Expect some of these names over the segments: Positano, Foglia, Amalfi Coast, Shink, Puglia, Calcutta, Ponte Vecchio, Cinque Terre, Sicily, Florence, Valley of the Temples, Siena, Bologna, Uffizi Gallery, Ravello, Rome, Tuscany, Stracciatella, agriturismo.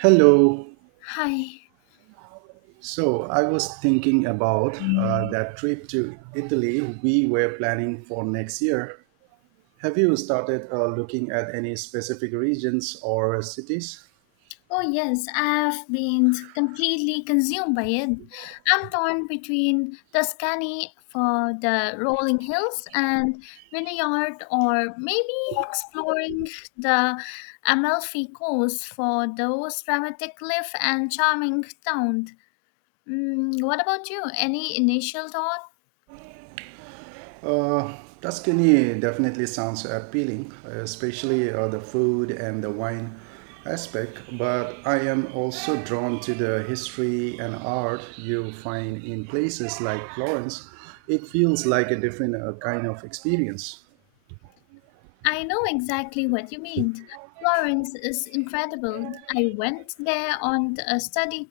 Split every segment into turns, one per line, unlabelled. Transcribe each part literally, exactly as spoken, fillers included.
Hello.
Hi.
So I was thinking about uh, that trip to Italy we were planning for next year. Have you started uh, looking at any specific regions or cities?
Oh, yes, I've been completely consumed by it. I'm torn between Tuscany for the rolling hills and vineyard, or maybe exploring the Amalfi Coast for those dramatic cliff and charming town. Mm, what about you? Any initial thought?
Uh, Tuscany definitely sounds appealing, especially uh, the food and the wine aspect, but I am also drawn to the history and art you find in places like Florence. It feels like a different uh, kind of experience.
I know exactly what you mean. Florence is incredible. I went there on a study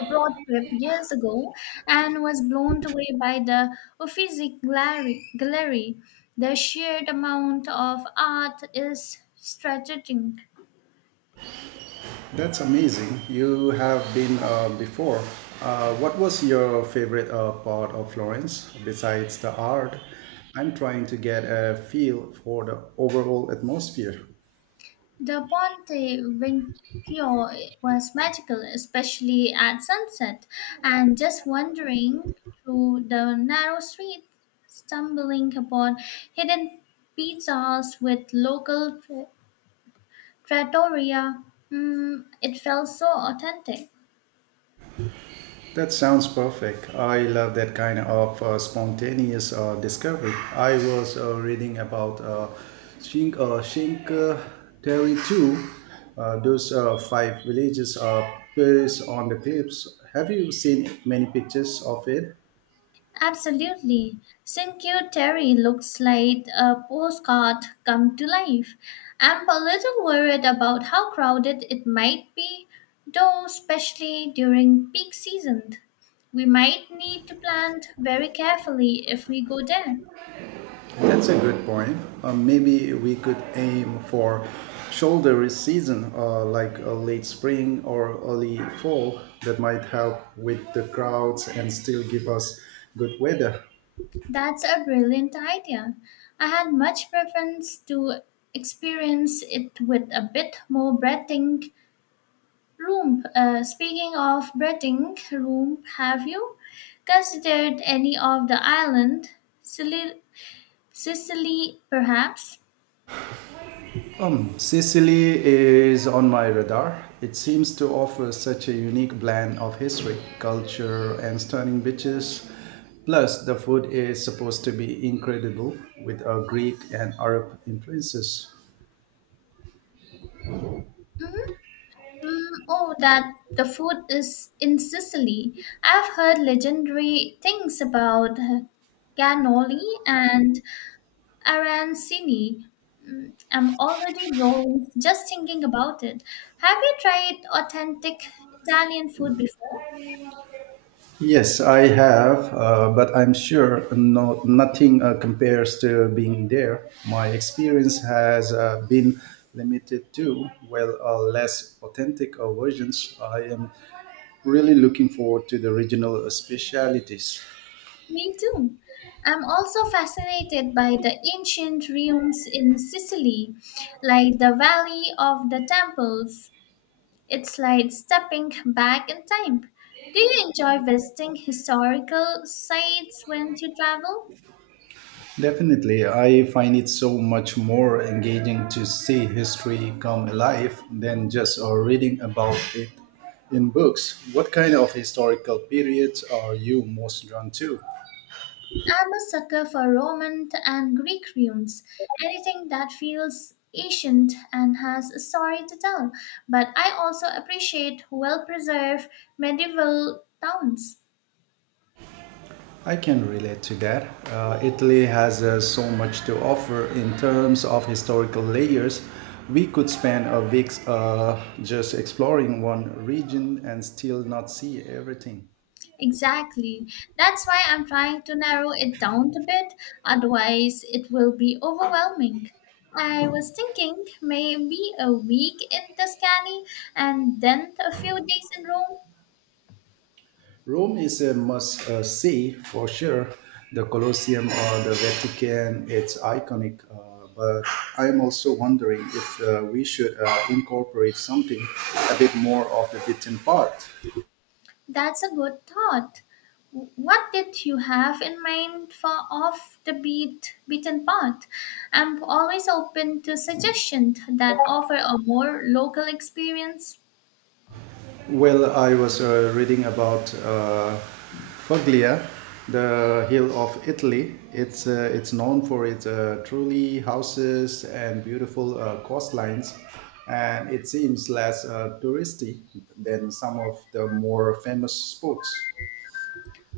abroad trip years ago and was blown away by the Uffizi Gallery. Gallery. The sheer amount of art is strategic.
That's amazing. You have been uh, before. Uh, what was your favorite uh, part of Florence besides the art? I'm trying to get a feel for the overall atmosphere.
The Ponte Vecchio was magical, especially at sunset, and just wandering through the narrow street, stumbling upon hidden pizzas with local trattoria, mm, it felt so authentic.
That sounds perfect. I love that kind of uh, spontaneous uh, discovery. I was uh, reading about uh, Shink, uh, Terry too. Uh, those uh, five villages are placed on the cliffs. Have you seen many pictures of it?
Absolutely. Cinque Terre looks like a postcard come to life. I'm a little worried about how crowded it might be, though, especially during peak season. We might need to plan very carefully if we go there.
That's a good point. Uh, maybe we could aim for shoulder season, uh, like uh, late spring or early fall, that might help with the crowds and still give us good weather.
That's a brilliant idea. I had much preference to experience it with a bit more breathing Roomp, uh, speaking of breathing Roomp, have you considered any of the island? Sicily, Sicily perhaps?
Um, Sicily is on my radar. It seems to offer such a unique blend of history, culture, and stunning beaches. Plus, the food is supposed to be incredible with uh, Greek and Arab influences.
Mm, oh, that the food is in Sicily. I've heard legendary things about uh, cannoli and arancini. Mm, I'm already rolling just thinking about it. Have you tried authentic Italian food before?
Yes, I have, uh, but I'm sure no, nothing uh, compares to being there. My experience has uh, been limited to, well, uh, less authentic uh, versions. I am really looking forward to the regional specialities.
Me too. I'm also fascinated by the ancient ruins in Sicily, like the Valley of the Temples. It's like stepping back in time. Do you enjoy visiting historical sites when you travel?
Definitely, I find it so much more engaging to see history come alive than just uh, reading about it in books. What kind of historical periods are you most drawn to?
I'm a sucker for Roman and Greek ruins, anything that feels ancient and has a story to tell. But I also appreciate well preserved medieval towns.
I can relate to that. Uh, Italy has uh, so much to offer in terms of historical layers. We could spend a week uh, just exploring one region and still not see everything.
Exactly. That's why I'm trying to narrow it down a bit, otherwise, it will be overwhelming. I was thinking maybe a week in Tuscany and then a few days in Rome.
Rome is a must uh, see for sure. The Colosseum or the Vatican, it's iconic. Uh, but I'm also wondering if uh, we should uh, incorporate something a bit more of the beaten part.
That's a good thought. What did you have in mind for off the beat beaten path? I'm always open to suggestions that offer a more local experience.
Well, I was uh, reading about uh, Foglia, the hill of Italy. It's uh, it's known for its uh, truly houses and beautiful uh, coastlines, and it seems less uh, touristy than some of the more famous spots.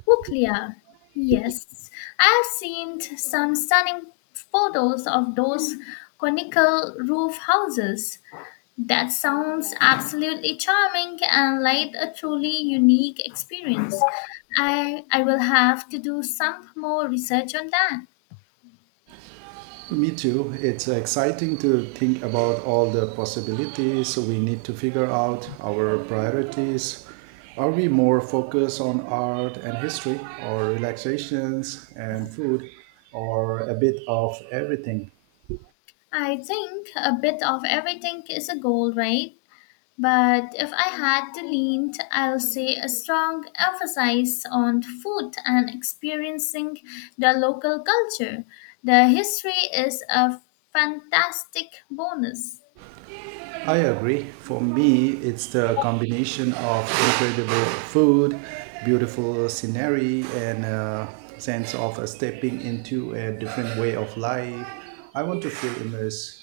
Puglia. Yes, I've seen some stunning photos of those conical roof houses. That sounds absolutely charming and like a truly unique experience. I, I will have to do some more research on that.
Me too. It's exciting to think about all the possibilities. We need to figure out our priorities. Are we more focused on art and history, or relaxations and food, or a bit of everything?
I think a bit of everything is a goal, right? But if I had to lean, t- I'll say a strong emphasis on food and experiencing the local culture. The history is a fantastic bonus.
I agree. For me, it's the combination of incredible food, beautiful scenery, and a sense of stepping into a different way of life. I want to feel immersed.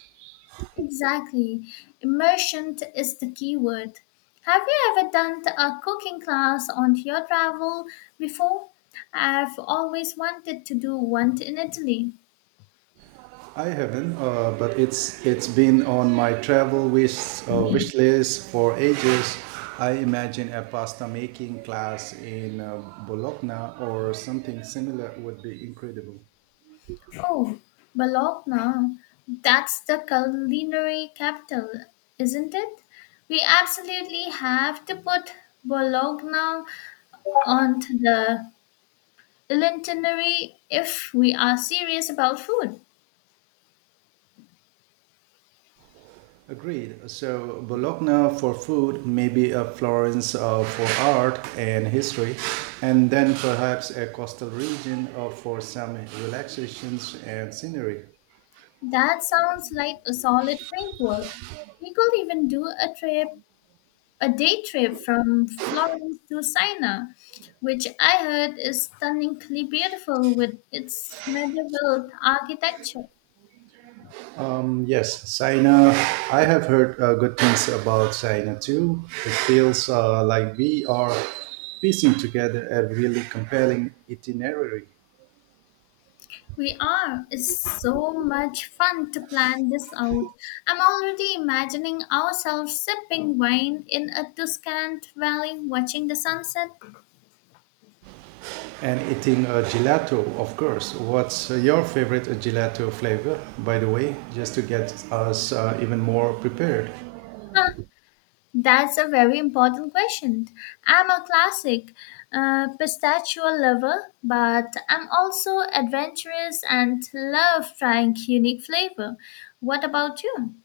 Exactly. Immersion is the key word. Have you ever done a cooking class on your travel before? I've always wanted to do one in Italy.
I haven't, uh, but it's it's been on my travel wish uh, wish list for ages. I imagine a pasta making class in uh, Bologna or something similar would be incredible.
Oh, Bologna. That's the culinary capital, isn't it? We absolutely have to put Bologna on the itinerary if we are serious about food.
Agreed. So Bologna for food, maybe a Florence uh, for art and history, and then perhaps a coastal region uh, for some relaxations and scenery.
That sounds like a solid framework. We could even do a trip, a day trip from Florence to Siena, which I heard is stunningly beautiful with its medieval architecture.
Yes, China. I have heard uh, good things about China too. It feels uh, like we are piecing together a really compelling itinerary
We are. It's so much fun to plan this out. I'm already imagining ourselves sipping wine in a Tuscan valley watching the sunset.
and eating a gelato, of course. What's uh, your favorite gelato flavor, by the way, just to get us uh, even more prepared?
Huh, that's a very important question. I'm a classic uh, pistachio lover, but I'm also adventurous and love trying unique flavor. What about you?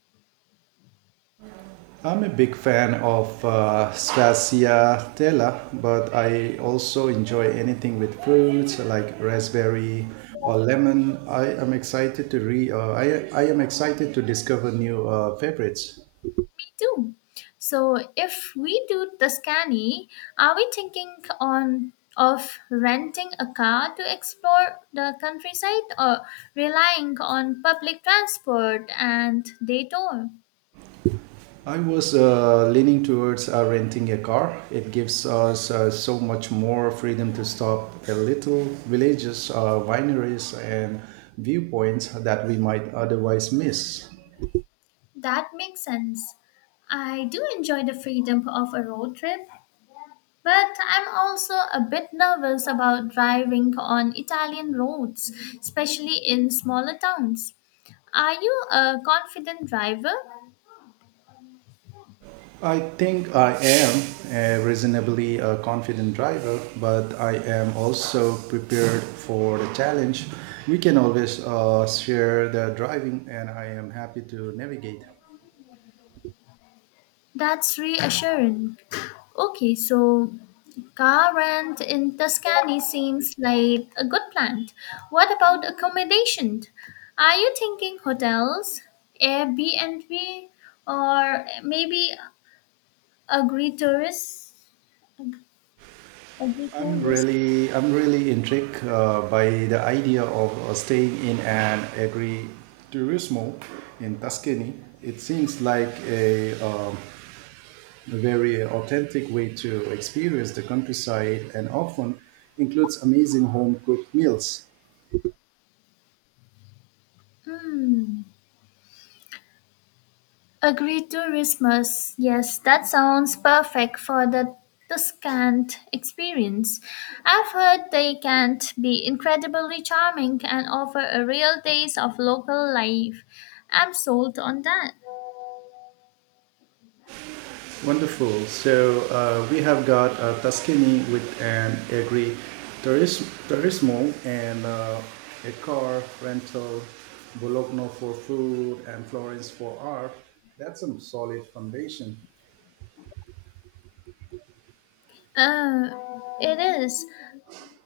I'm a big fan of uh, Stracciatella, but I also enjoy anything with fruits like raspberry or lemon. I am excited to re. Uh, I I am excited to discover new uh, favorites.
Do. So if we do the Tuscany, are we thinking on of renting a car to explore the countryside or relying on public transport and day tour?
I was uh, leaning towards uh, renting a car. It gives us uh, so much more freedom to stop at little villages, uh, wineries, and viewpoints that we might otherwise miss.
That makes sense. I do enjoy the freedom of a road trip, but I'm also a bit nervous about driving on Italian roads, especially in smaller towns. Are you a confident driver?
I think I am a reasonably uh, confident driver, but I am also prepared for the challenge. We can always uh, share the driving, and I am happy to navigate.
That's reassuring. Okay, so car rent in Tuscany seems like a good plan. What about accommodation? Are you thinking hotels, Airbnb, or maybe agri-tourist?
I'm
Agri-tourist?
really, I'm really intrigued uh, by the idea of uh, staying in an agriturismo in Tuscany. It seems like a um, a very authentic way to experience the countryside and often includes amazing home cooked meals.
Hmm. Agreed to Christmas. Yes, that sounds perfect for the Tuscant experience. I've heard they can be incredibly charming and offer a real taste of local life. I'm sold on that.
Wonderful. So uh, we have got uh, Tuscany with an agri turis- turismo and uh, a car rental, Bologna for food, and Florence for art. That's a solid foundation.
Uh, it is.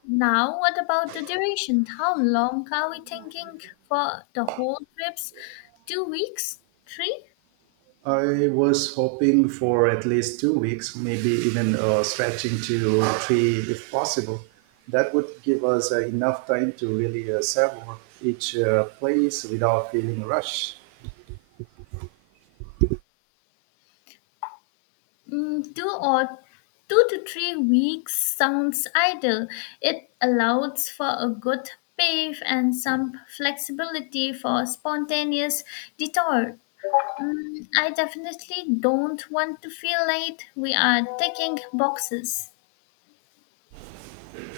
Now, what about the duration? How long are we thinking for the whole trips? Two weeks? Three?
I was hoping for at least two weeks, maybe even uh, stretching to three if possible. That would give us uh, enough time to really uh, savor each uh, place without feeling rushed.
Mm, two or two to three weeks sounds ideal. It allows for a good pay and some flexibility for spontaneous detour. Mm, I definitely don't want to feel late. We are ticking boxes.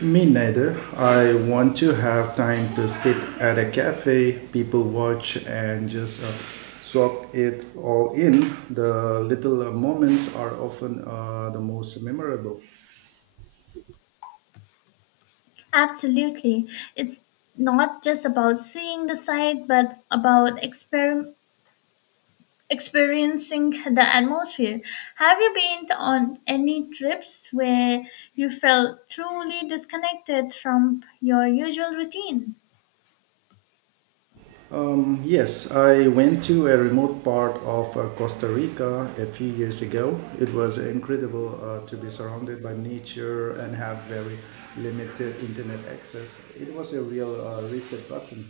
Me neither. I want to have time to sit at a cafe, people watch, and just uh, soak it all in. The little uh, moments are often uh, the most memorable.
Absolutely. It's not just about seeing the site, but about exper- experiencing the atmosphere. Have you been on any trips where you felt truly disconnected from your usual routine?
Um, Yes, I went to a remote part of uh, Costa Rica a few years ago. It was incredible uh, to be surrounded by nature and have very limited internet access. It was a real uh, reset button.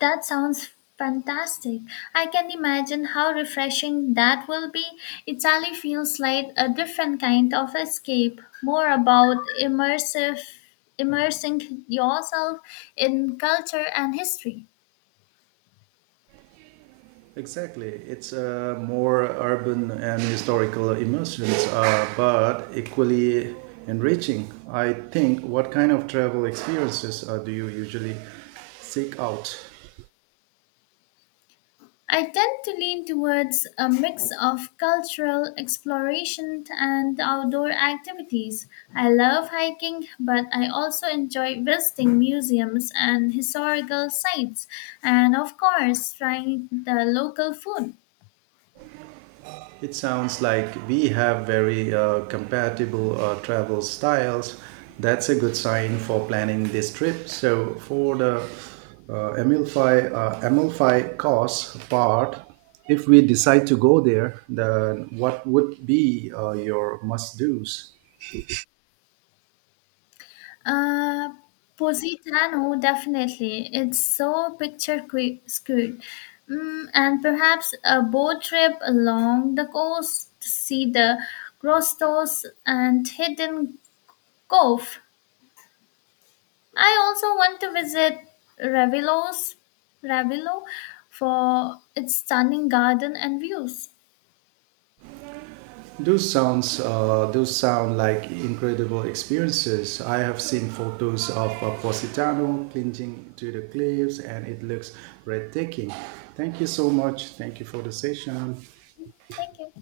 That sounds fantastic. I can imagine how refreshing that will be. Italy feels like a different kind of escape, more about immersive immersing yourself in culture and history.
Exactly, it's a more urban and historical immersions, uh, but equally enriching. I think. What kind of travel experiences uh, do you usually seek out?
I tend to lean towards a mix of cultural exploration and outdoor activities. I love hiking, but I also enjoy visiting museums and historical sites, and of course, trying the local food.
It sounds like we have very uh, compatible uh, travel styles. That's a good sign for planning this trip. So, for the uh, Amalfi, uh, Amalfi cost part, if we decide to go there, then what would be uh, your must dos?
Uh, Positano, definitely. It's so picture que- skewed. Mm, and perhaps a boat trip along the coast to see the grottos and hidden Cove. I also want to visit Ravilos, Ravilo for its stunning garden and views.
Those sounds, uh, those sound like incredible experiences. I have seen photos of uh, Positano clinging to the cliffs, and it looks breathtaking. Thank you so much. Thank you for the session.
Thank you.